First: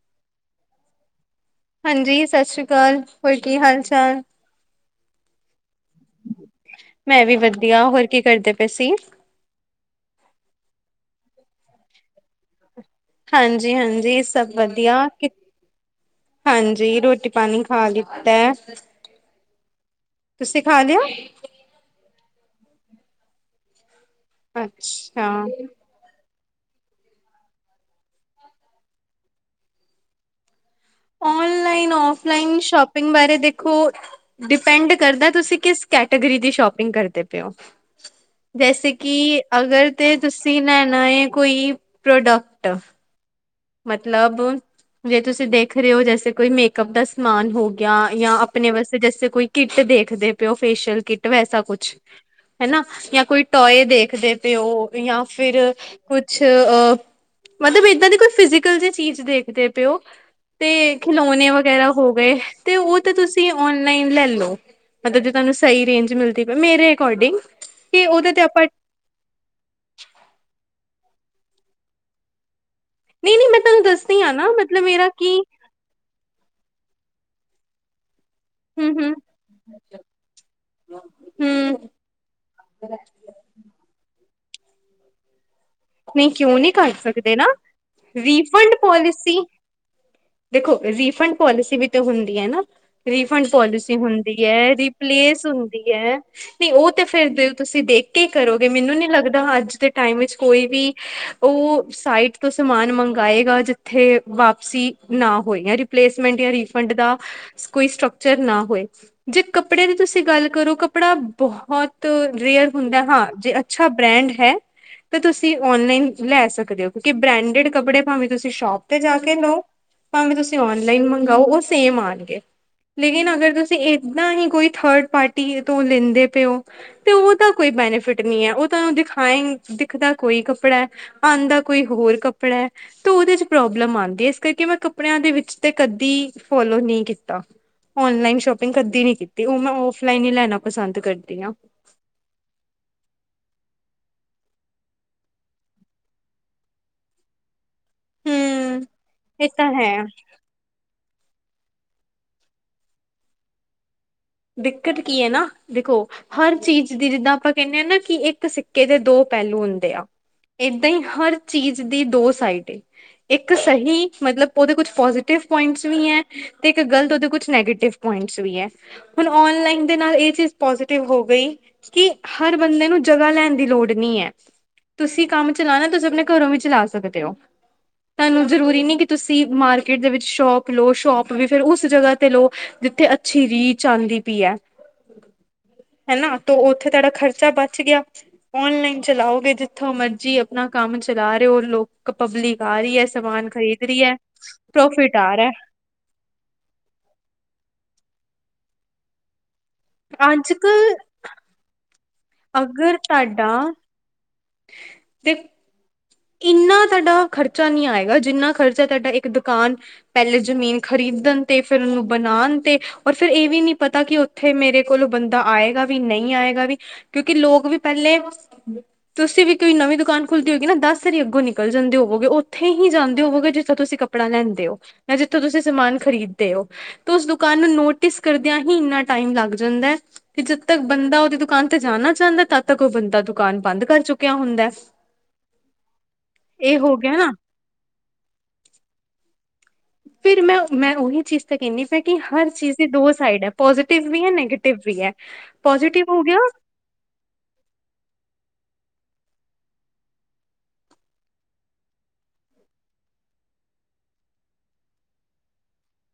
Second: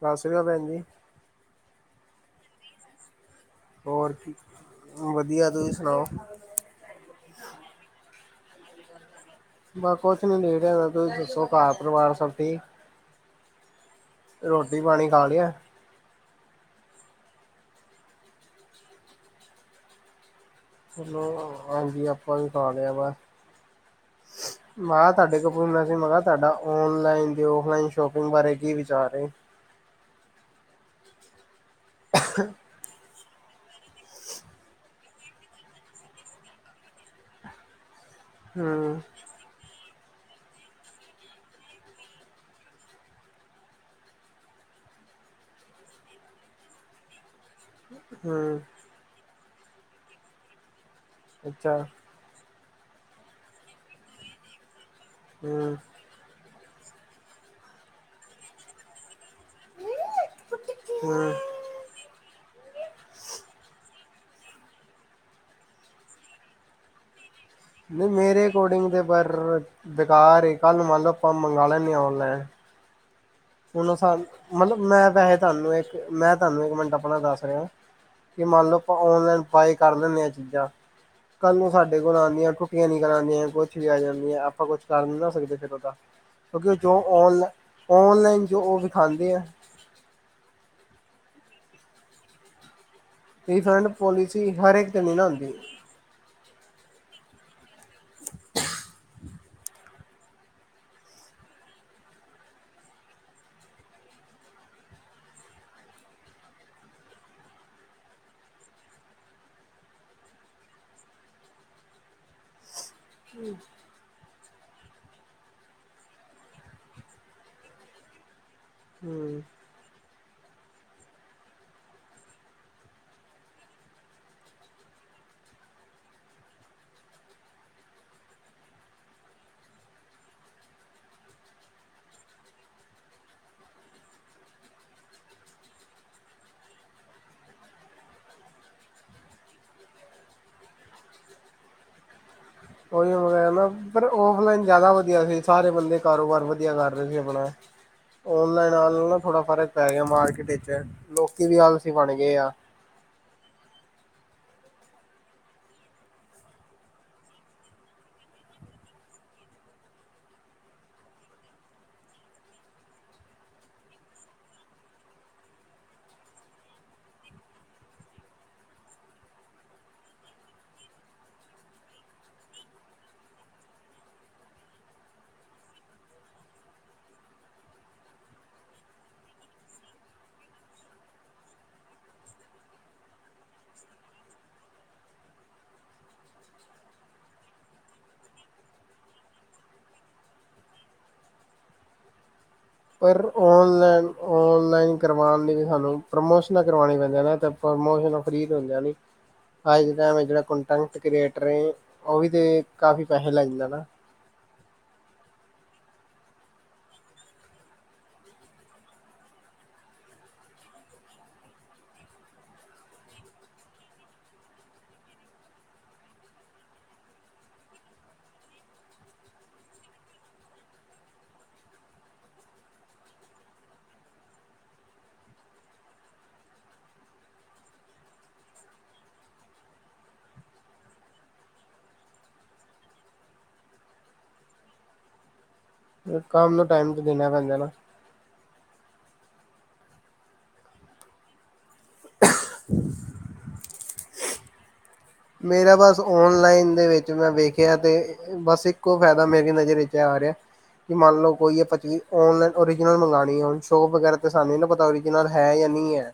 ਸਤਿ ਸ੍ਰੀ ਅਕਾਲ ਭੈਣ ਜੀ। ਹਾਂਜੀ, ਸਤਿ ਸ਼੍ਰੀ ਅਕਾਲ। ਹੋਰ ਕੀ ਹਾਲ? ਹੋਰ ਚਾਲ? ਕੀ ਵਧੀਆ, ਤੁਸੀਂ ਸੁਣਾਓ? ਮੈਂ ਵੀ ਵਧੀਆ, ਹੋਰ ਕੀ ਕਰਦੇ ਪਏ ਸੀ? ਬਸ ਕੁਛ ਨੀ ਲੇਟੇ ਹੋਏ, ਤੁਸੀਂ ਦੱਸੋ ਘਰ ਪਰਿਵਾਰ ਸਭ ਠੀਕ? ਹਾਂਜੀ-ਹਾਂਜੀ ਸਭ ਰੋਟੀ ਵਧੀਆ ਪਾਣੀ ਖਾ ਕਿ ਲਿਆ ਹਾਂਜੀ ਰੋਟੀ ਪਾਣੀ ਖਾ ਲਿੱਤਾ। ਤੁਸੀਂ ਖਾ ਲਿਆ? ਹੈਲੋ ਹਾਂਜੀ ਆਪਾਂ ਵੀ ਖਾ ਲਿਆ ਵਾ। ਮੈਂ ਅੱਛਾ, ਤੁਹਾਡੇ ਕੋਲ ਹੁੰਦਾ ਸੀ। ਤੁਹਾਡਾ ਔਨਲਾਈਨ ਤੇ ਔਫਲਾਈਨ ਸ਼ੋਪਿੰਗ ਬਾਰੇ ਕੀ ਵਿਚਾਰ ਏ? ਔਨਲਾਈਨ, ਫਲਾਈਨ ਸ਼ੋਪਿੰਗ ਬਾਰੇ ਦੇ ਓ ਡਿਪੈਂਡ ਕਰਦਾ ਤੁਸੀਂ ਕਿਸ ਕੈਟੇਗਰੀ ਦੀ ਸ਼ੋਪਿੰਗ ਕਰਦੇ ਪਏ ਹੋ ਜੈਸੇ ਹਮ ਕਿ ਅਗਰ ਤੇ ਤੁਸੀਂ ਲੈਣਾ ਏ ਕੋਈ ਪ੍ਰੋਡਕਟ ਮਤਲਬ ਜੇ ਤੁਸੀਂ ਦੇਖ ਰਹੇ ਹੋ ਜੈਸੇ ਕੋਈ ਮੇਕਅਪ ਦਾ ਸਮਾਨ ਹੋ ਯਾਂ-ਯਾਂ ਹਮ ਆਪਨੇ ਵਾਸਤੇ ਜੈਸੇ ਕੋਈ ਕਿੱਟ ਦੇਖਦੇ ਪਏ ਹੋ, ਫੇਸ਼ੀਅਲ ਕਿੱਟ ਵੈਸਾ ਅੱਛਾ ਕੁਛ। ਹੇਨਾ, ਯਾ ਕੋਈ ਟੋਏ ਦੇਖਦੇ ਪਏਓ, ਯਾਂ ਫਿਰ ਹਮ ਕੁਛ ਅ ਮਤਲਬ ਏਦਾਂ ਦੀ ਕੁਛ ਫਿਜੀਕਲ ਜੀ ਚੀਜ਼ ਦੇਖਦੇ ਪਏ ਓ। ਤੇ ਹਮ ਖਿਲੌਨੇ ਵਗੈਰਾ ਹੋ ਗਏ, ਤੇ ਉਹ ਤਾਂ ਤੁਸੀਂ ਔਨ ਨਹੀਂ ਲੈ ਲੋ, ਮਤਲਬ ਜੇ ਤੁਹਾਨੂੰ ਸਹੀ ਰੇਂਜ ਮਿਲਦੀ ਮੇਰੇ ਅਕੋਰਡਿੰਗ ਕਿ ਨਹੀਂ ਉਹਦੇ ਤੇ ਮੇਰੇ ਆਪਾਂ ਅਕੋਰਡਿੰਗ ਤੇ ਪਰ ਬੇਕਾਰ ਏ ਕੱਲ ਮੰਨ ਲਓ, ਆਪਾਂ ਮੰਗ ਲੈਂਦੇਂ ਆਂ ਔਨਲਾਈਨ ਨਹੀਂ ਨਹੀਂ ਮੈਂ ਤੁਹਾਨੂੰ ਹੁੰਨੇ ਦੱਸਦੀ ਸਨ, ਹਾਂ ਨਾ ਮਤਲਬ ਮੇਰਾ ਮੈਂ ਵੈਸੇ ਕੀ ਤੁਹਾਨੂੰ ਇੱਕ, ਮੈਂ ਤੁਹਾਨੂੰ ਇੱਕ ਮਿੰਟ ਆਪਣਾ ਦੱਸ ਰਿਹਾਂ। ਕਿ ਮੰਨ ਲਓ ਆਪਾਂ ਹਮ ਹਮ ਔਨਲਾਈਨ ਬਾਏ ਕਰ ਲੈਣੇ ਆ ਚੀਜ਼ਾਂ ਕੱਲ ਨੂੰ ਹਮ ਸਾਡੇ ਕੋਲ ਆਦੀਆਂ ਟੁੱਟੀਆਂ ਨੀ ਕਰਾਦੀਆਂ ਕੁੱਛ ਵੀ ਆ ਜਾਂਦੀਆਂ, ਆਪਾਂ ਕੁਛ ਕਰ ਨੀ ਨਾ ਸਕਦੇ ਫਿਰ ਉਹਦਾ। ਕੋਈ ਕਿਓ ਨਹੀਂ ਕਿਉਂਕਿ ਕਰ ਜੋ ਸਕਦੇ ਔਨ ਨਾ, ਵੀ ਔਨਲਾਈਨ ਜੋ ਫੰਡ ਉਹ ਵਿਖਾਉਂਦੇ ਪੋਲਸੀ ਆ ਦੇਖੋ ਰੀਫੰਡ ਪੋਲਸੀ ਵੀ ਤਾਂ ਹੁੰਦੀ ਹੈ ਨਾ ਰੀਫੰਡ ਰਿਫੰਡ ਪੋਲਿਸੀ ਹੁੰਦੀ ਪੋਲਿਸੀ ਹੈ, ਹਰ ਇੱਕ ਤੇ ਨਹੀਂ ਨਾ ਰਿਪਲੇਸ ਹੁੰਦੀ [unintelligible] ਨਹੀਂ, ਉਹ ਤੇ ਫਿਰ ਦੇਖੋ ਤੁਸੀ ਦੇਖ ਕੇ ਹੀ ਕਰੋਗੇ, ਮੈਨੂੰ ਨੀ ਲੱਗਦਾ ਅੱਜ ਦੇ ਟਾਈਮ ਵਿੱਚ ਕੋਈ ਵੀ ਉਹ ਸਾਈਟ ਤੋ ਸਮਾਨ ਮੰਗਾਏਗਾ, ਜਿੱਥੇ ਵਾਪਸੀ ਨਾ ਹੋਏ, ਯਾ ਰਿਪ ਪਲੇਸਮੈਂਟ ਜਾਂ ਰੀਫੰਡ ਦਾ ਕੋਈ ਸਟਕਚਰ ਨਾ ਹੋਏ। ਜੇ ਕੱਪੜੇ ਦੀ ਤੁਸੀਂ ਗੱਲ ਕਰੋ, ਕੱਪੜਾ ਬਹੁਤ ਰੇਅਰ ਹੁੰਦਾ ਹਾਂ ਜੇ ਅੱਛਾ ਬ੍ਰੈਂਡ ਹੈ। ਤੇ ਤੁਸੀ ਔਨਲਾਈਨ ਲੈ ਸਕਦੇ ਹੋ, ਕਿਉਂਕਿ ਬਰੈਂਡੇਡ ਕੱਪੜੇ ਭਾਵੇਂ ਤੁਸੀ ਸ਼ੋਪ ਤੇ ਜਾ ਕੇ ਹਮ ਲਓ। ਭਾਵੇਂ ਤੁਸੀ ਔਨਲਾਈਨ ਮੰਗਾ, ਉਹ ਸੇਮ ਆਨਗੇ। ਲੇਕਿਨ ਅਗਰ ਤੁਸੀਂ ਏਦਾਂ ਹੀ ਕੋਈ ਥਰਡ ਪਾਰਟੀ ਤੋਂ ਲੈਂਦੇ ਪਏ ਹੋ ਤੇ ਉਹਦਾ ਕੋਈ ਬੈਨੀਫਿਟ ਨੀ ਐ, ਉਹ ਤਾਂ ਦਿਖਾਏ ਰੱਖ ਦਾ ਕੋਈ ਕੱਪੜਾ ਆਦਾ ਕੋਈ ਹੋਰ ਕੱਪੜਾ ਹੈ। ਤੇ ਓਹਦੇ ਚ ਪ੍ਰੋਬਲਮ ਆਉਂਦੀ ਏ, ਇਸ ਕਰਕੇ ਮੈਂ ਕੱਪੜਿਆਂ ਦੇ ਵਿਚ ਤੇ ਕਦੀ ਫੋਲੋ ਨਹੀਂ ਕੀਤਾ। ਓਨਲਾਈਨ ਸ਼ੋਪਿੰਗ ਕਦੀ ਨੀ ਕੀਤੀ, ਓਹ ਮੈਂ ਔਫਲਾਈਨ ਹੀ ਲੈਨਾ ਪਸੰਦ ਕਰਦੀ ਹਾਂ। ਓਹੀ ਹੋ ਰਿਹਾ ਨਾ, ਪਰ ਉਹ ਔਫਲਾਈਨ ਜ਼ਿਆਦਾ ਵਧੀਆ ਸੀ, ਸਾਰੇ ਬੰਦੇ ਕਾਰੋਬਾਰ ਵਧੀਆ ਕਰ ਰਹੇ ਸੀ ਆਪਣਾ ਔਨਲਾਈਨ ਹੂੰ। ਆਉਨ ਨਾਲ ਨਾ ਥੋੜਾ ਇਹ ਫਰਕ ਤਾਂ ਪੈ ਹੈ ਗਿਆ ਮਾਰਕੀਟ ਵਿਚ, ਲੋਕੀ ਵੀ ਆਲਸੀ ਬਣ ਗਏ ਆਂ। ਦਿੱਕਤ ਕੀ ਹੈ ਨਾ, ਦੇਖੋ ਹਰ ਚੀਜ ਦੀ, ਜਿੱਹਦਾਂ ਆਪਾਂ ਕਹਿੰਨੇ ਆ ਨਾ ਕਿ ਇੱਕ ਸਿੱਕੇ ਦੇ ਦੋ ਪਹਿਲੂ ਹੁੰਦੇ ਆ। ਇਦਾ ਹੀ ਹਰ ਚੀਜ ਦੀ ਦੋ ਸਾਈਡ ਏ। ਇੱਕ ਸਹੀ, ਮਤਲਬ ਉਹਦੇ ਕੁਛ ਪੋਜ਼ਿਟਿਵ ਪੁਆਇੰਟਸ ਵੀ ਐਂ। ਤੇ ਇੱਕ ਗ਼ਲਤ ਉਹਦੇ ਕੁਛ ਨੈਗੇਟਿਵ ਪੁਆਇੰਟਸ ਵੀ ਹੈ ਹੁਣ ਓਨਲਾਈਨ ਦੇ ਨਾਲ ਏ ਚੀਜ਼ ਪੋਜ਼ਿਟਿਵ ਹੋ ਗਈ। ਕਿ ਹਰ ਬੰਦੇ ਨੂੰ ਜਗਾਹ ਲੈਣ ਦੀ ਲੋੜ ਨੀ ਐ। ਤੁਸੀ ਕੰਮ ਚਲਾਨਾ, ਤੁਸੀ ਆਪਨੇ ਘਰੋਂ ਵੀ ਚਲਾ ਸਕਦੇ ਓ। ਤੁਆਨੂੰ ਜਰੂਰੀ ਨੀ ਕਿ ਤੁਸੀ ਮਾਰਕੀਟ ਦੇ ਵਿੱਚ ਸ਼ੋਪ ਲੋ। ਸ਼ੋਪ ਵੀ ਫਿਰ ਉਸ ਜਗਾਹ ਤੇ ਲੋ, ਜਿੱਥੇ ਚਿਰੀ ਚਲਦੀ ਪਈ ਐ। ਹੈਨਾ, ਤੇ ਉੱਥੇ ਤੁਆਡਾ ਖਰਚਾ ਬਚ ਗਿਆ। ਔਨਲਾਈਨ ਚਲਾਓਗੇ ਜਿੱਥੋਂ ਮਰਜੀ ਆਪਣਾ ਕੰਮ ਚਲਾ ਰਹੇ ਓ ਲੋਕ ਕਿ ਪਬਲਿਕ ਆ ਰਈ ਐ। ਪਰ ਸਮਾਨ ਖਰੀਦ ਰਈ ਔਨਲਾਈਨ ਐ। ਔਨਲਾਈਨ ਪ੍ਰੋਫਿਟ ਆ ਕਰਵਾਉਣ ਰਿਆ। ਲਈ ਵੀ ਸਾਨੂੰ ਪ੍ਰਮੋਸ਼ਨਾਂ ਕਰਵਾਉਣੀਆ ਪੈਂਦੀਆਂ ਨਾ ਤੇ ਪ੍ਰਮੋਸ਼ਨਾਂ ਫਰੀ ਤੇ ਹੁੰਦੀਆ ਨੀ। ਹਾ ਜੇੜਾ ਅੱਜ ਕੱਲ ਕੰਟੀਏਟਰ ਓ ਵੀ ਤੇ ਅਗਰ ਕਾਫੀ ਪੈਸੇ ਲੈ ਤੁਹਾਡਾ ਜਾਂਦਾ ਨਾ ਤੇ ਇੰਨਾ ਤੁਆਡਾ ਖਰਚਾ ਨੀ ਆਏਗਾ। ਜਿੰਨਾ ਖਰਚਾ ਤੁਹਾਡਾ ਇੱਕ ਦੁਕਾਨ ਪਹਿਲੇ ਜ਼ਮੀਨ ਖ਼ਰੀਦਣ ਤੇ ਫਿਰ ਉਹਨੂੰ ਬਣਾਣ ਤੇ ਪਰ ਫਿਰ ਏਹ ਵੀ ਨੀ ਪਤਾ ਕਿ, ਉੱਥੇ ਮੇਰੇ ਕੋਲ ਓ ਬੰਦਾ ਆਏਗਾ ਵੀ ਨਈ ਆਏਗਾ ਵੀ ਕਿਉਂਕਿ ਲੋਕ ਵੀ ਪਹਿਲੇ ਤੁਸੀਂ ਵੀ ਕੋਈ ਨਵੀਂ ਦੁਕਾਨ ਖੁੱਲਦੀ ਹੋਗੀ ਨਾ ਦਸ ਸਰੀ ਅੱਗੋਂ ਨਿਕਲ ਜਾਂਦੇ ਹੋਵੋਗੇ, ਉੱਥੇ ਹੀ ਜਾਂਦੇ ਹੋੋਗੇ ਜਿੱਥਾਂ ਤੁਸੀਂ ਕੱਪੜਾ ਲੈਂਦੇ ਓ। ਨਾ ਜਿੱਥੋਂ ਤੁਸੀਂ ਸਮਾਨ ਖਰੀਦਦੇ ਹੋ। ਤੇ ਓਸ ਦੁਕਾਨ ਨੂੰ ਨੋਟਿਸ ਕਰਦਿਆਂ ਹੀ। ਇਨਾ ਟਾਈਮ ਲੱਗ ਜਾਂਦਾ ਤੇ ਜਦ ਤੱਕ ਬੰਦਾ ਓਦੀ ਦੁਕਾਨ ਤੇ ਜਾਣਾ ਚਾਂਦਾ। ਤਦ ਤੱਕ ਓ ਬੰਦਾ ਦੁਕਾਨ ਬੰਦ ਕਰ ਚੁੱਕਿਆ ਹੁੰਦਾ। ਕੰਮ ਨੂੰ ਇਹ ਟਾਈਮ ਹੋ ਤੋਂ ਗਿਆ ਦੇਣਾ ਪੈਂਦਾ ਐ ਨਾ। ਫਿਰ ਮੈਂ ਮੈਂ ਉਹੀ ਚੀਜ਼ ਤਾਂ ਕੈਨੀ ਪਈ ਵੀ। ਹਰ ਚੀਜ਼ ਦੀ ਦੋ ਸਾਈਡ ਐ ਪੋਜੀ਼ਟਿਵ ਵੀ ਐ ਨੈਗੇਟਿਵ ਵੀ ਐ। ਮੇਰਾ ਬਸ ਔਨਲਾਈਨ ਦੇ ਵਿੱਚ ਮੈਂ ਵੇਖਿਆ ਤੇ ਬਸ ਇੱਕੋ ਫੈਦਾ ਮੇਰੀ ਨਜ਼ਰ ਚ ਆ ਰਿਐ। ਕਿ ਮੰਨ ਲਓ ਕੋਈ ਆਪਾ ਚੀਜ਼ ਓਨਲਾਈਨ ਓਰੀਜਨਲ ਮੰਗਾਣੀ ਹੁਣ ਸ਼ੋਪ ਵਗੈਰਾ ਤੇ ਸਾਨੂੰ ਨੀ ਨਾ ਪਤਾ ਨਾਲ ਹੈ। ਜਾਂ ਨਹੀਂ ਐ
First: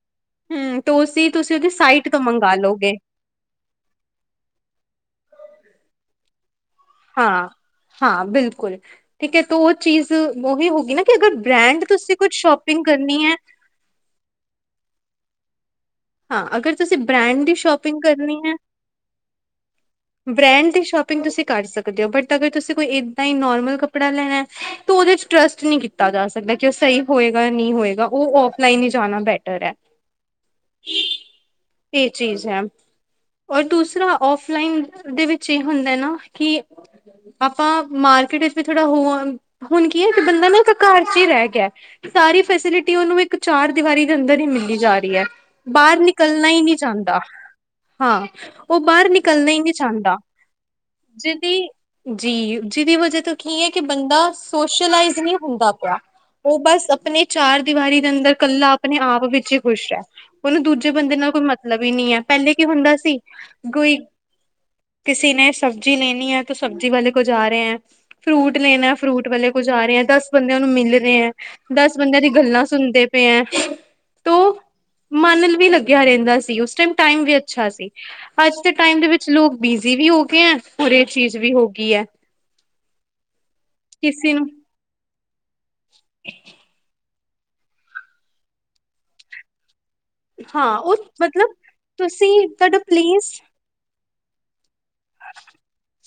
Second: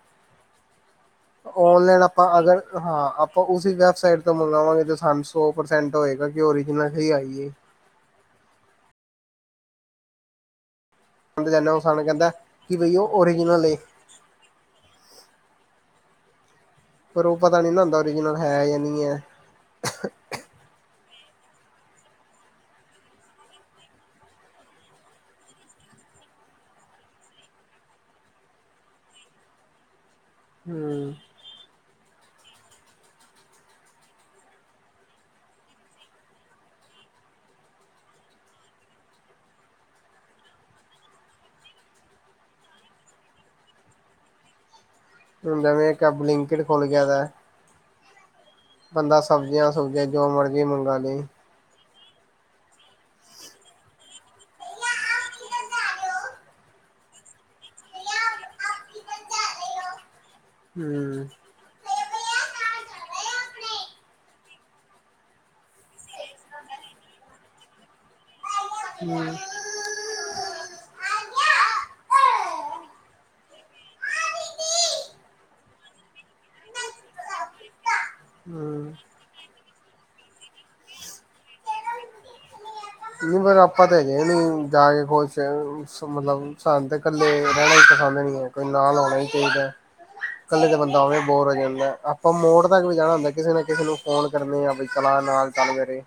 ਹਮ ਤਾਂ ਉਸਦੀ ਤੁਸੀਂ ਉਹਦੀ ਔਨਲਾਈਨ ਸਾਈਟ ਤੋਂ ਆਪਾਂ ਮੰਗਵਾ ਅਗਰ ਲੋਗੇ ਹਾਂ। ਉਸੀ ਵੈਬਸਾਈਟ ਤੋਂ ਮੰਗਾਵਾਂਗੇ। ਜੋ ਸਾਨੂੰ ਸੌ ਪ੍ਰਸੈਂਟ ਹੋਏਗਾ। ਕਿ ਓਰਿਜਨਲ ਹਾਂ-ਹਾਂ ਬਿਲਕੁਲ ਠੀਕ ਐਤਾਂ ਉਹ ਚੀਜ਼ ਉਹੀ ਹੋ ਗੀ ਨਾ ਕਿ ਅਗਰ ਜਾਂਦੇ ਉਹ ਬ੍ਰੈਡ ਸਾਨੂੰ ਤੁਸੀਂ ਕਹਿੰਦਾ ਕੁੱਜ ਕਿ ਸ਼ੋਪਿੰਗ ਬਈ ਉਹ ਕਰਨੀ ਐ ਓਰੀਜਨਲ ਏ ਹਾਂ ਅਗਰ ਤੁਸੀਂ ਬ੍ਰੈਂਡ ਦੀ ਸ਼ੋਪਿੰਗ ਕਰਨੀ ਐ ਏਨੀ ਆ ਬ੍ਰੈਂਡ ਦੀ ਸ਼ੋਪਿੰਗ ਤੁਸੀਂ ਕਰ ਸਕਦੇ ਓ ਬਟ ਅਗਰ ਤੁਸੀਂ ਕੋਈ ਏਦਾਂ ਈ ਨੋਰਮਲ ਕੱਪੜਾ ਲੈਣਾ। ਤੇ ਓਦੇ ਚ ਟਰਸਟ ਨੀ ਕੀਤਾ ਜਾ ਸਕਦਾ ਕਿ ਓ ਸਹੀ ਹੋਏਗਾ ਨਈ ਹੋਏਗਾ ਓ ਔਫਲਾਈਨ ਈ ਜਾਣਾ ਈ ਬੈ ਟਰ ਆ ਹੂੰ। ਏਹ ਚੀਜ਼ ਐ ਔਰ ਦੂਸਰਾ ਔਫਲਾਈਨ ਓਦੇ ਵਿੱਚ ਏ ਹੁੰਦਾ ਨਾ ਕਿ ਆਪਾਂ ਮਾਰਕੀਟ ਵਿੱਚ ਵੀ ਥੋੜਾ ਹੋ ਹੁਣ ਕੀ ਐ ਕਿ ਬੰਦਾ ਨਾ ਇੱਕ ਘਰ ਚ ਈ ਰਹਿ ਗਿਆ। ਸਾਰੀ ਫੈਸਿਲਿਟੀ ਓਨੂੰ ਇੱਕ ਚਾਰ ਦੀਵਾਰੀ ਦੇ ਅੰਦਰ ਈ ਮਿਲੀ ਜਾ ਰਹੀ ਐ। ਹੁਣ ਜਿਵੇਂ ਬਾਹਰ ਇੱਕ ਨਿਕਲਣਾ ਈ ਬਲਿੰਕਟ ਨੀ ਖੁੱਲ ਗਿਆ ਚਾਂਦਾ ਦਾ ਹਾਂ। ਉਹ ਬਾਹਰ ਨਿਕਲਣਾ ਈ ਨੀ ਹੋ ਗਿਆ। ਜੋ ਮਰਜ਼ੀ ਮੰਗਾਲੇ ਜੀ ਜੀਹਦੀ ਵਜ੍ਹਾ ਤੋਂ ਕੀ ਐ। ਕਿ ਬੰਦਾ ਸੋਸ਼ਲਾਈਜ਼ ਨੀ ਹੁੰਦਾ ਪਿਆ। ਓ ਬਸ ਆਪਣੀ ਚਾਰ ਦੀਵਾਰੀ ਦੇ ਅੰਦਰ ਕੱਲਾ ਆਪਣੇ-ਆਪ ਵਿੱਚ ਈ ਖੁਸ਼ ਐ। ਓਨੂੰ ਦੂਜੇ ਬੰਦੇ ਹਮ ਨਾ ਕੋਈ ਮਤਲਬ ਈ ਨੀ ਐ। ਪਹਿਲੇ ਕੀ ਹੁੰਦਾ ਸੀ। ਕੋਈ ਕਿਸੀ ਨੇ ਸਬਜ਼ੀ ਲੈਣੀ ਐ ਤਾਂ ਸਬਜ਼ੀ ਵਾਲੇ ਕੋਲ ਜਾ ਰਹੇ ਐ। ਫਰੂਟ ਲੈਣਾ ਫਰੂਟ ਵਾਲੇ ਕੋ ਜਾ ਰਏ ਆ। ਦਸ ਬੰਦਿਆ ਨੂੰ ਮਿਲ ਰਏ ਆ। ਬੰਦਿਆਂ ਦੀ ਗੱਲਾਂ ਸੁਣਦੇ ਪਏ ਐ ਤੂੰ ਮਨ ਵੀ ਲੱਗਿਆ ਰਹਿੰਦਾ ਸੀ। ਉਸ ਟਾਈਮ ਟਾਈਮ ਵੀ ਅੱਛਾ ਸੀ। ਅੱਜ ਦੇ ਹਮ ਟਾਈਮ ਦੇ ਵਿੱਚ ਲੋਕ ਬੀਜ਼ੀ ਵੀ ਹੋ ਗਏ ਐ, ਔਰ ਏ ਚੀਜ਼ ਵੀ ਹੋ ਗਈ ਐ। ਨਹੀਂ, ਪਰ ਆਪਾਂ ਤਾਂ ਹੈਗੇ ਨੂੰ ਨੀ ਜਾ ਕੇ ਖੁਸ਼ ਮਤਲਬ ਸ ਇਕੱਲੇ ਰਹਿਣਾ ਈ ਪਸੰਦ ਨੀ ਐ। ਕੋਈ ਨਾਲ ਹੋਣਾ ਈ ਚਾਹੀਦਾ ਐ। ਇਕੱਲੇ ਦਾ ਹਾਂ ਬੰਦਾ ਉਹ ਹੋਵੇਂ ਬੋਰ ਮਤਲਬ ਹੋ ਜਾਂਦਾ, ਤੁਸੀਂ ਆਪਾਂ ਮੋੜ ਤੁਹਾਡਾ ਤੱਕ ਵੀ ਦੇ ਜਾਣਾ ਹੁੰਦਾ, ਪਲੇਸ ਕਿਸੇ ਨੇ ਕਿਸੇ ਨੂੰ ਫੋਨ ਕਰਨੇ ਆਪਈ ਸਲਾਹ ਨਾਲ ਗੱਲ ਕਰੇ।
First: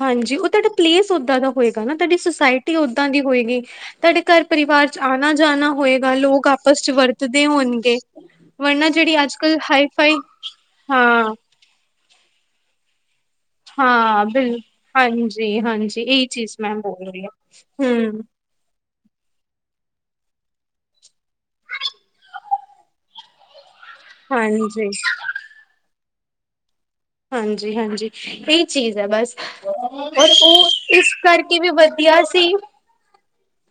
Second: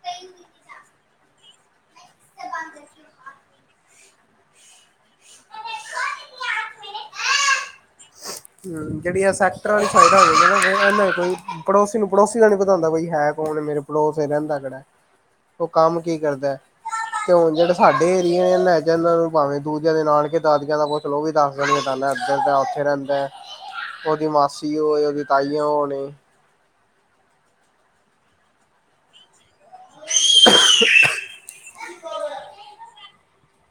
ਹਾਂਜੀ। ਉਹ ਤੁਹਾਡਾ ਪਲੇਸ ਓਦਾਂ ਦਾ ਹੋਏਗਾ, ਨਾ ਤੁਹਾਡੀ ਸੁਸਾਇਟੀ ਓਦਾਂ ਦੀ ਹੋਏਗੀ। ਤੁਹਾਡੇ ਘਰ- ਪਰਿਵਾਰ ਚ ਆਣਾ- ਜਾਣਾ ਹੋਏਗਾ, ਲੋਕ ਆਪਸ ਚ ਵਰਤਦੇ ਹੋਣਗੇ। ਵਰਨਾ ਹੂੰ, ਜਿਹੜੀ ਜਿਹੜੀਆਂ ਅੱਜ ਕੱਲ ਸੈਕਟਰ ਹਾਈ ਵਾਲੀ ਸਾਈਡ ਫਾਈ ਹੋ ਗ ਇਹਨਾ ਹਾਂ ਕੋਈ। ਪੜੋਸੀ ਨੂੰ ਪੜੋਸੀ ਦਾ ਨਹੀਂ ਪਤਾ ਹੁੰਦਾ ਕੋਈ ਹੈ ਬਈ। ਹੁਣ ਮੇਰੇ ਪੜੋਸ ਹਾਂ ਚ ਰਹਿੰਦਾ ਬਿਲ ਕਿੜਾ ਹੈ, ਹਾਂਜੀ ਉਹ ਕੰਮ ਹਾਂਜੀ ਕੀ ਇਹੀ ਚੀਜ਼ ਕਰਦਾ, ਮੈਮ ਬੋਲ ਰਹੀ ਹੈ ਤੇ ਹੁਣ ਜਿਹੜੇ ਸਾਡੇ ਏ ਹਮ ਹੀ। ਲੈ ਜਾਂਦਾ ਨੂੰ ਭਾਵੇਂ ਦੂਜਿਆਂ ਦੇ ਨਾਨਕੇ, ਦਾਦੀਆਂ ਦਾ ਪੋਛ ਲੋ ਉਹ ਵੀ ਦੱਸ ਦੇਣਗੇ ਨਾਨਾ ਇਦਾਂ ਇੱਧਰ ਦਾ, ਉੱਥੇ ਰਹਿੰਦਾ ਹੈ। ਓਦੀ ਮਾਸੀ ਹਾਂਜੀ ਹੋਵੇ, ਉਹਦੀ ਤਾਈਆਂ ਹੋਣ ਹਾਂਜੀ- ਹਾਂਜੀ ਇਹਹੀ ਚੀਜ਼ ਹੈ ਬਸ, ਔਰ ਉਹ ਇਸ ਕਰਕੇ। ਕਿਵੇ ਬੰਨਿਆ ਸੀ।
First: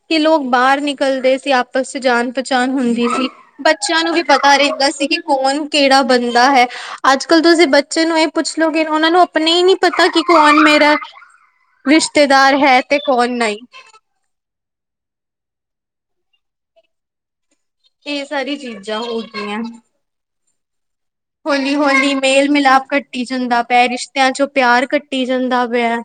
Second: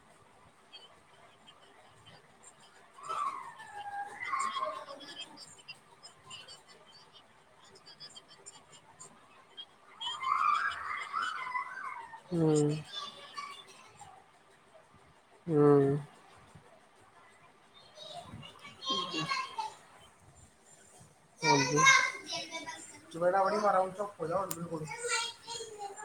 ਕਿ ਲੋਕ ਬਾਹਰ ਨਿਕਲਦੇ ਸੀ, ਆਪਸ ਚ ਜਾਣ ਪਹਿਚਾਣ ਹੁੰਦੀ ਸੀ। ਬੱਚਿਆਂ ਨੂੰ ਵੀ ਪਤਾ ਰਹਿੰਦਾ ਸੀ, ਕਿ ਕੌਣ ਕਿਹੜਾ ਬੰਦਾ ਹੈ। ਅੱਜ ਕੱਲ ਤੁਸੀਂ ਬੱਚੇ ਨੂੰ ਇਹ ਪੁੱਛਲੋਗੇ, ਉਹਨਾਂ ਨੂੰ ਆਪਣੇ ਹੀ ਨੀ ਪਤਾ, ਕਿ ਕੌਣ ਮੇਰਾ ਰਿਸ਼ਤੇਦਾਰ ਹਮ ਹੈ ਤੇ, ਕੌਣ ਨਹੀਂ। ਹੂੰ। ਇਹ ਸਾਰੀ ਚੀਜ਼ਾਂ ਹੋ ਗਈਆਂ। ਹੌਲੀ- ਹੌਲੀ ਮੇਲ ਮਿਲਾਪ ਕੱਟੀ ਜਾਂਦਾ ਹਮ ਪਿਆ। ਰਿਸ਼ਤਿਆਂ ਚੋਂ ਪਿਆਰ ਕੱਟੀ ਜਾਂਦਾ ਪਿਆ।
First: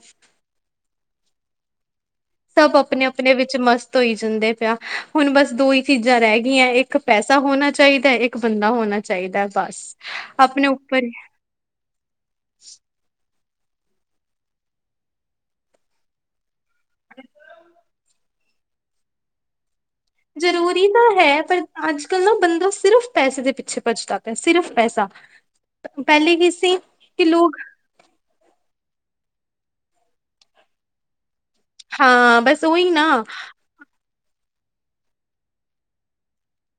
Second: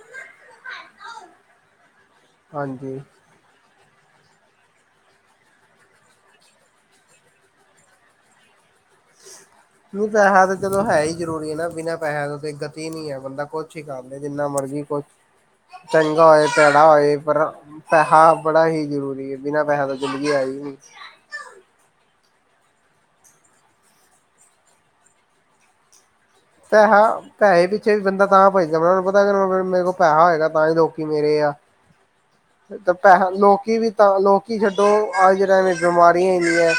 ਸਭ ਹਾਂਜੀ ਆਪਣੇ- ਆਪਣੇ, ਆਪਣੇ ਵਿੱਚ ਮਸਤ ਹੋਈ ਜਾਂਦੇ ਪਿਆ, ਹੁਣ ਬਸ ਦੋ ਹੀ ਚੀਜ਼ਾਂ ਰਹਿ ਗਈਆਂ, ਇੱਕ ਪੈਸਾ ਹੋਣਾ ਚਾਹੀਦਾ ਇੱਕ ਇੱਕ ਬੰਦਾ ਹੋਣਾ ਐ। ਹੋ ਤਾ ਹੈ ਚਲੋ, ਹੈ ਹੀ ਜ਼ਰੂਰੀ ਹੈ ਨਾ ਬਿਨਾਂ ਪੈਸੇ ਤੇ ਗਤੀ ਨੀ ਹੈ ਬੰਦਾ ਕੁਛ ਵੀ ਕਰਲੇ ਜਿੰਨਾ ਮਰਜ਼ੀ ਕੁਛ ਚੰਗਾ ਹੋਏ ਪੈੜਾ ਹੋਏ ਪਰ, ਪੈਸਾ ਬੜਾ ਹੀ ਜ਼ਰੂਰੀ ਹੈ ਬਿਨਾਂ ਪੈਸਾ ਤੋਂ ਜ਼ਿੰਦਗੀ ਹੈ ਹੀ ਨਹੀਂ ਜ਼ਰੂਰੀ ਤਾਂ ਹੈ ਪਰ ਅੱਜ ਕੱਲ ਨਾ ਬੰਦਾ ਸਿਰਫ਼ ਪੈਸੇ ਦੇ ਪਿੱਛੇ ਭੱਜਦਾ ਪਿਆ, ਸਿਰਫ਼ ਪੈਸਾ ਪਹਿਲੇ ਕੀ ਸੀ ਪੈਸਾ ਕਿ ਲੋਕ ਪੈਹੇੇ ਤੇ ਬੰਦਾ ਤਾਂ ਭੱਜਦਾ ਪਿਆ, ਉਹਨੂੰ ਪਤਾ ਮੇਰੇ ਕੋਲ ਪੈਹਾ ਹੋਏਗਾ, ਤਾਂ ਹੀ ਲੋਕੀ ਮੇਰੇ ਆ। ਹਾਂ ਬਸ। ਉਹੀ ਨਾ ਪੈਸਾ ਲੋਕੀ ਵੀ ਤਾਂ ਲੋਕੀ ਛੱਡੋ ਅੱਜ ਟਾਈਮ ਬਿਮਾਰੀਆਂ ਇਨਿਆ ਹੀਂ ਹੈ।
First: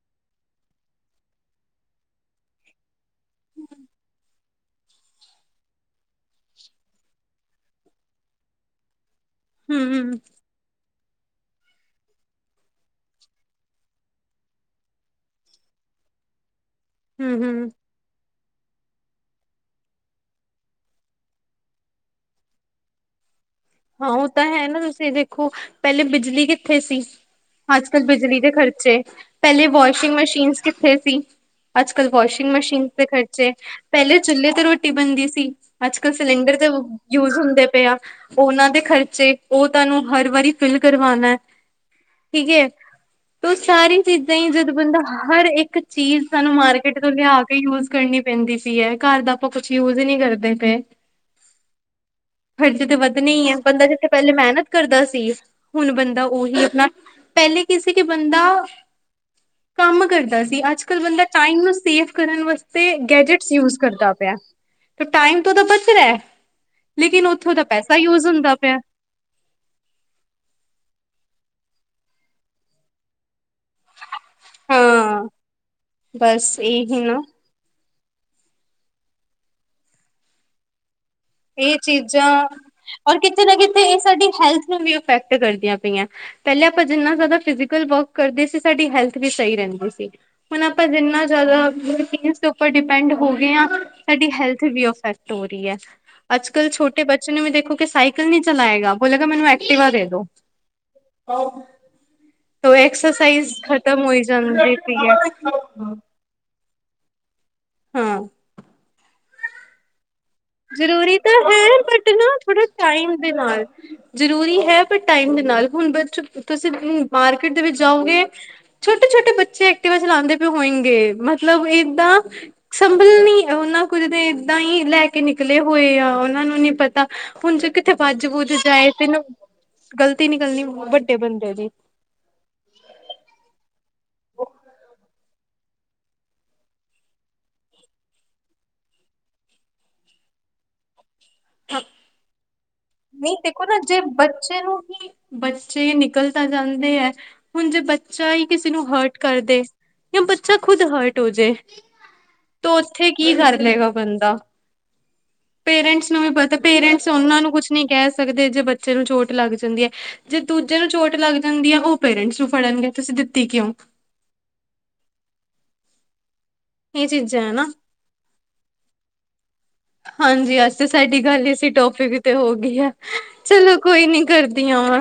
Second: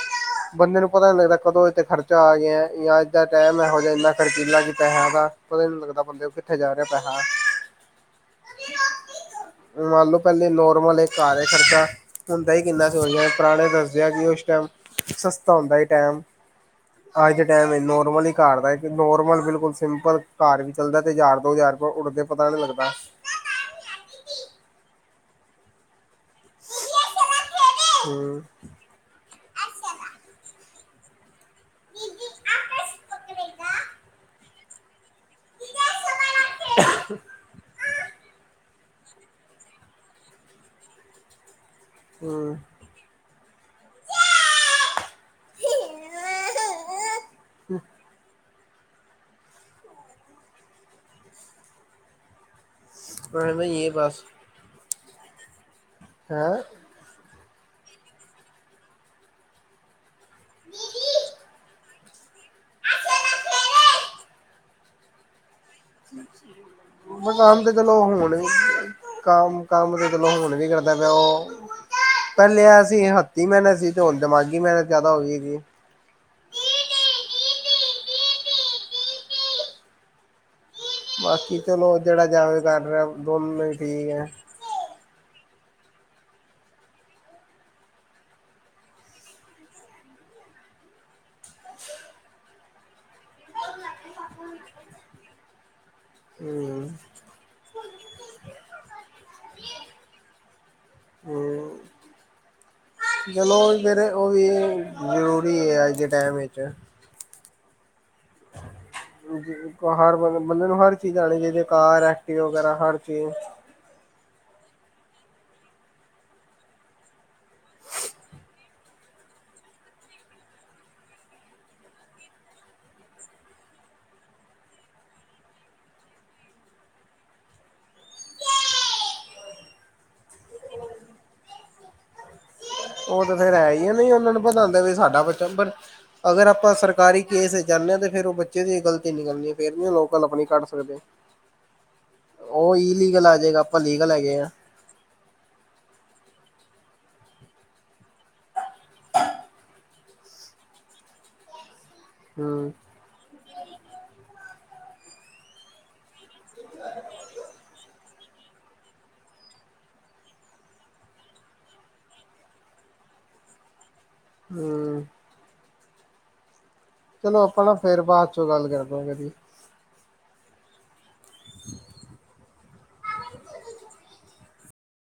ਬੰਦੇ ਨੂੰ ਪਤਾ ਨੀ ਲੱਗਦਾ ਕਦੋਂ ਇੱਥੇ ਖਰਚਾ ਆ ਗਿਆ, ਜਾਂ ਇਦ ਦਾ ਟਾਈਮ ਇਹੋ ਜਿਹਾ ਇੰਨਾ ਖਰਚੀਲਾ ਕੀ ਪੈਸੇਆ ਦਾ- ਪਤਾ ਨੀ ਲੱਗਦਾ ਬੰਦੇ ਕੋ ਉਹ ਕਿੱਥੇ ਜਾ ਰਿਹਾ ਪੈਸਾ। [inaudible] ਮੰਨ ਲੋ ਪਹਿਲੇ ਨੋਰਮਲ ਇੱਕ ਘਾਰਹਾ ਖਰਚਾ। ਹੁੰਦਾ ਹੀ ਕਿੰਨਾ ਹੀ, ਹੁਣ ਜਿਵੇਂ ਪੁਰਾਣੇ ਦੱਸਦਿਆਂ ਕਿ, ਉਸ ਟਾਈਮ ਸਸਤਾ ਹੁੰਦਾ ਸੀ ਟਾਈਮ। ਅੱਜ ਦੇ ਹੂੰ-ਹੂੰ। Time normally. ਘਾਰ ਦਾ ਇੱਕ ਨੋਰਮਲ ਬਿਲਕੁਲ ਸਿੰਪਲ ਘਾਰ ਵੀ ਚੱਲਦਾ ਤੇ, ਹਜ਼ਾਰ ਦੋ ਹਜ਼ਾਰ ਰੁਪਏ ਉੱਡਦੇ ਪਤਾ ਨੀ ਲੱਗਦਾ। ਹਾਂ ਉਹ ਤਾਂ ਹੈ ਨਾ, ਤੁਸੀਂ ਦੇਖੋ ਪਹਿਲੇ ਬਿਜਲੀ ਕਿੱਥੇ ਸੀ, ਅੱਜ ਕੱਲ ਹਮ ਬਿਜਲੀ ਦੇ ਖ਼ਰਚੇ। ਪਹਿਲੇ ਵਾਸ਼ਿੰਗ ਮਸ਼ੀਨ ਕਿੱਥੇ ਸੀ, ਅੱਜ ਕੱਲ ਵਾਸ਼ਿੰਗ ਮਸ਼ੀਨ ਤੇ ਖਰਚ ਪਹਿਲੇ ਚੁੱਲੇ ਤੇ ਰੋਟੀ ਬਣਦੀ ਸੀ, ਅੱਜ ਕੱਲ ਸਿਲੰਡਰ ਤੇ ਯੂਜ ਹੁੰਦੇ ਪਏ ਆ। ਫੋਨਾ ਦੇ ਖਰਚੇ, ਉਹ ਤੁਹਾਨੂੰ ਹਰ ਵਾਰੀ ਫਿਲ ਕਰਵਾਉਣਾ ਹੈ। ਠੀਕ ਹਮ ਏ, ਤੇ ਔ ਸਾਰੀ ਚੀਜ਼ਾਂ ਹੀ, ਜਦੋਂ ਬੰਦਾ ਹਰ ਇੱਕ ਚੀਜ਼ ਸਾਨੂੰ ਮਾਰਕੀਟ ਤੋਂ ਲਿਆ ਕੇ ਯੂਜ ਕਰਨੀ ਪੈਂਦੀ ਸੀ ਐ, ਘਰ ਦਾ ਆਪਾਂ ਕੁਛ ਯੂਜ ਈ ਨਹੀਂ ਕਰਦੇ ਪਏ। ਖਰਚੇ ਤੇ ਵੱਧਣੇ ਹੀ ਹੈ। ਐਵੇਂ ਬੰਦਾ ਜਿੱਥੇ ਬਸ ਪਹਿਲੇ ਮਿਹਨਤ ਕਰਦਾ ਸੀ, ਹੁਣ ਬੰਦਾ ਹੈਂ ਉਹੀ ਆਪਣਾ, ਪਹਿਲੇ ਕਿ ਸੀ ਕਿ ਬੰਦਾ ਕੰਮ ਕਰਦਾ ਸੀ, ਅੱਜ ਕੱਲ ਬੰਦਾ ਟਾਈਮ ਨੂੰ ਸੇਵ ਕਰਨ ਵਾਸਤੇ ਗੈਜਟਸ ਯੂਜ ਕਰਦਾ। ਪਿਆ। ਤੇ ਟਾਈਮ ਤੋਂ ਉਹਦਾ ਬਾ- ਯੂਜ ਹੁੰਦਾ ਪਿਆ [unintelligible] ਕਾਮ, ਕਾਮ ਤੇ ਚਲੋ ਹੁਣ ਵੀ ਕਰਦਾ ਪਿਆ ਉਹ, ਪਹਿਲੇ ਐ ਸੀ, ਹੱਤੀ ਮਹਿਨਤ ਸੀ। ਤੇੁ ਹੁਣ ਦਿਮਾਗੀ ਮਿਹਨਤ ਜ਼ਿਆਦਾ ਹੋ ਹਾਂ ਗਈ ਏ ਕਿ? ਬਸ ਏਹ ਹੀ ਨਾ ਬਾਕੀ ਏਹ ਚਲੋ ਜਿਹੜਾ ਚੀਜ਼ਾਂ, ਜਾਵੇ ਕਰ ਰਿਹਾ ਔਰ ਕਿਤੇ ਨਾ ਦੋਨੋਂ ਹੀ ਕਿਤੇ ਏਹ ਠੀਕ ਹੈ ਸਾਡੀ ਹੈਲਥ ਨੂੰ ਵੀ ਇਫੈਕਟ ਕਰਦੀਆਂ ਪਈਆਂ। ਪੈਲਾਂ ਅਪਾਂ ਜਿੰਨਾ ਜ਼ਿਆਦਾ ਫਿਜ਼ੀਕਲ ਵਰਕ ਕਰਦੇ ਸੀ, ਸਾਡੀ ਹੈਲਥ ਵੀ ਸਹੀ ਰਹਿੰਦੀ ਸੀ। ਹੁਣ ਆਪਾਂ ਜਿੰਨਾ ਜ਼ਿਆਦਾ [unintelligible] ਦੇ ਉਪਰ ਡਿਪੈਂਡ ਹੋ ਗਏ ਆ, ਸਾਡੀ ਹੈਲਥ ਵੀ ਅਫੇ ਟੋ ਰਈ ਏ, ਅੱਜ ਕੱਲ ਹਮ ਛੋਟੇ ਬੱ ਚੇ ਨੂੰ ਵੀ ਦੇਖੋ ਕਿ ਸਾਈਕਲ ਨੀ ਚਲਾਏਗਾ। ਬੋਲੇਗਾ ਮੈਨੂੰ ਐਕਟੀਵਾ ਦੇ ਦੋ। ਆਹੋ। ਹਮ ਤੋਂ ਐਕਸਰਸਾਈਜ਼ ਚਲੋ ਫੇਰ ਖਤਮ ਹੋਈ ਉਹ ਵੀ ਜਾਂਦੀ ਪੀ ਜ਼ਰੂਰੀ ਹੈ ਏ। ਅੱਜ [unintelligible] ਹਾਂ। ਰੁ ਬੀ ਜਿਨ ਕੋ ਹਰ ਵਗਲ ਜ਼ਰੂਰੀ ਤਾਂ ਹੈ, ਬਟ ਨਾ ਥੋੜਾ ਵਗੈਰਾ ਹਰ ਟਾਈਮ ਦੇ ਚੀਜ਼ ਨਾਲ। ਜ਼ਰੂਰੀ ਹੈ, ਪਰ ਟਾਈਮ ਦੇ ਨਾਲ, ਹੁਣ ਬ ਚ ਤੁਸੀਂ ਮਾਰਕੀਟ ਦੇ ਵਿੱਚ ਜਾਉਂਗੇ ਛੋਟੇ-ਛੋਟੇ ਬੱਚੇ ਐਕਟੀਵਾ ਚਲਾਉਂਦੇ ਪਏ ਹੋਏਂਗੇ, ਮਤਲਬ ਏਦਾਂ ਸੰਭਲਣੀ, ਉਹਨਾਂ ਕੁਝ ਤੇ ਏਦਾਂ ਹੀ ਲੈ ਕੇ ਨਿਕਲੇ ਹੋਏ ਆ, ਔਨਾਂ ਨੂੰ ਨੀ ਪਤਾ, ਹੁਣ ਜੇ ਕਿੱਥੇ ਵਾੱਜ ਵੂੱਜ ਜਾਏ, ਤੇ ਨੂੰ ਗਲਤੀ ਨਿਕਲਨੀ ਵੱਡੇ ਬੰਦੇ ਦੀ। ਉਹ ਤੇ ਫੇਰ ਹੈ ਈ ਏ, ਨਈ ਉਹਨਾ ਨੂੰ ਪਤਾ ਹੁੰਦਾ ਵੀ, ਸਾਡਾ ਬੱਚਾ ਪਰ ਅਗਰ ਆਪਾਂ ਸਰਕਾਰੀ ਕੇਸ ਚ ਜਾਂਣੇ ਆ, ਤੇ ਫੇਰ ਉਹ ਬੱਚੇ ਦੀਓ ਗਲਤੀ ਨਿਕਲਣੀ ਏ, ਫੇਰ ਨਈ ਓ ਲੋਕਲ ਆਪਣੀ ਕੱਢ ਸਕਦੇ। [unintelligible] ਹਾਂ ਔਈ ਨਈ ਦੇਖੋ ਨਾ, ਜੇ ਬੱਚੇ ਨੂੰ ਹੀ ਬੱਚੇ ਨਿਕਲ ਤਾਂ ਜਾਂਦੇ ਐ, ਹੁਣ ਜੇ ਬੱਚਾ ਈ, ਕਿਸੀ ਨੂੰ ਹਰਟ ਕਰਦੇ? ਯਾ ਬੱਚਾ ਖੁਦ ਹਰਟ ਹੋ ਜਏ? ਹਮ ਤੋ ਉੱਥੇ ਕੀ ਕਰ ਲਏਗਾ ਬੰਦਾ? ਪੇਰੈਂਟਸ ਨੂੰ ਵੀ ਪ ਤੇ ਪੇਰੈਂਟਸ ਉਹਨਾਂ ਨੂੰ ਕੁਛ ਨਹੀਂ ਕਹਿ ਸਕਦੇ ਜੇ ਬੱਚੇ ਨੂੰ ਚੋਟ ਲੱਗ ਜਾਂਦੀ ਏ, ਜੇ ਦੂਜੇ ਨੂੰ ਚੋਟ ਲੱਗ ਜਾਂਦੀ ਏ, ਉਹ ਪੇਰੈਂਟਸ ਨੂੰ ਫੜਨਗੇ ਤੁਸੀ ਦਿਤੀ ਕਿਉ? ਹੂੰ। ਇਹ ਚੀਜ਼ਾਂ ਚਲੋ ਹੈ ਅਪਾਂ ਨਾ, ਫੇਰ ਬਾਅਦ ਚੋਂ ਗੱਲ ਕਰਦੇ ਆ ਕਦੀ। ਹਾਂਜੀ, ਅੱਜ ਤੇ ਸਾਡੀ ਗੱਲ, ਇਸੀ ਟੋਪਿਕ ਤੇ ਹੋ ਗਈ ਆ। ਚਲੋ ਕੋਈ ਨੀ, ਕਰਦੀ ਆ [unintelligible]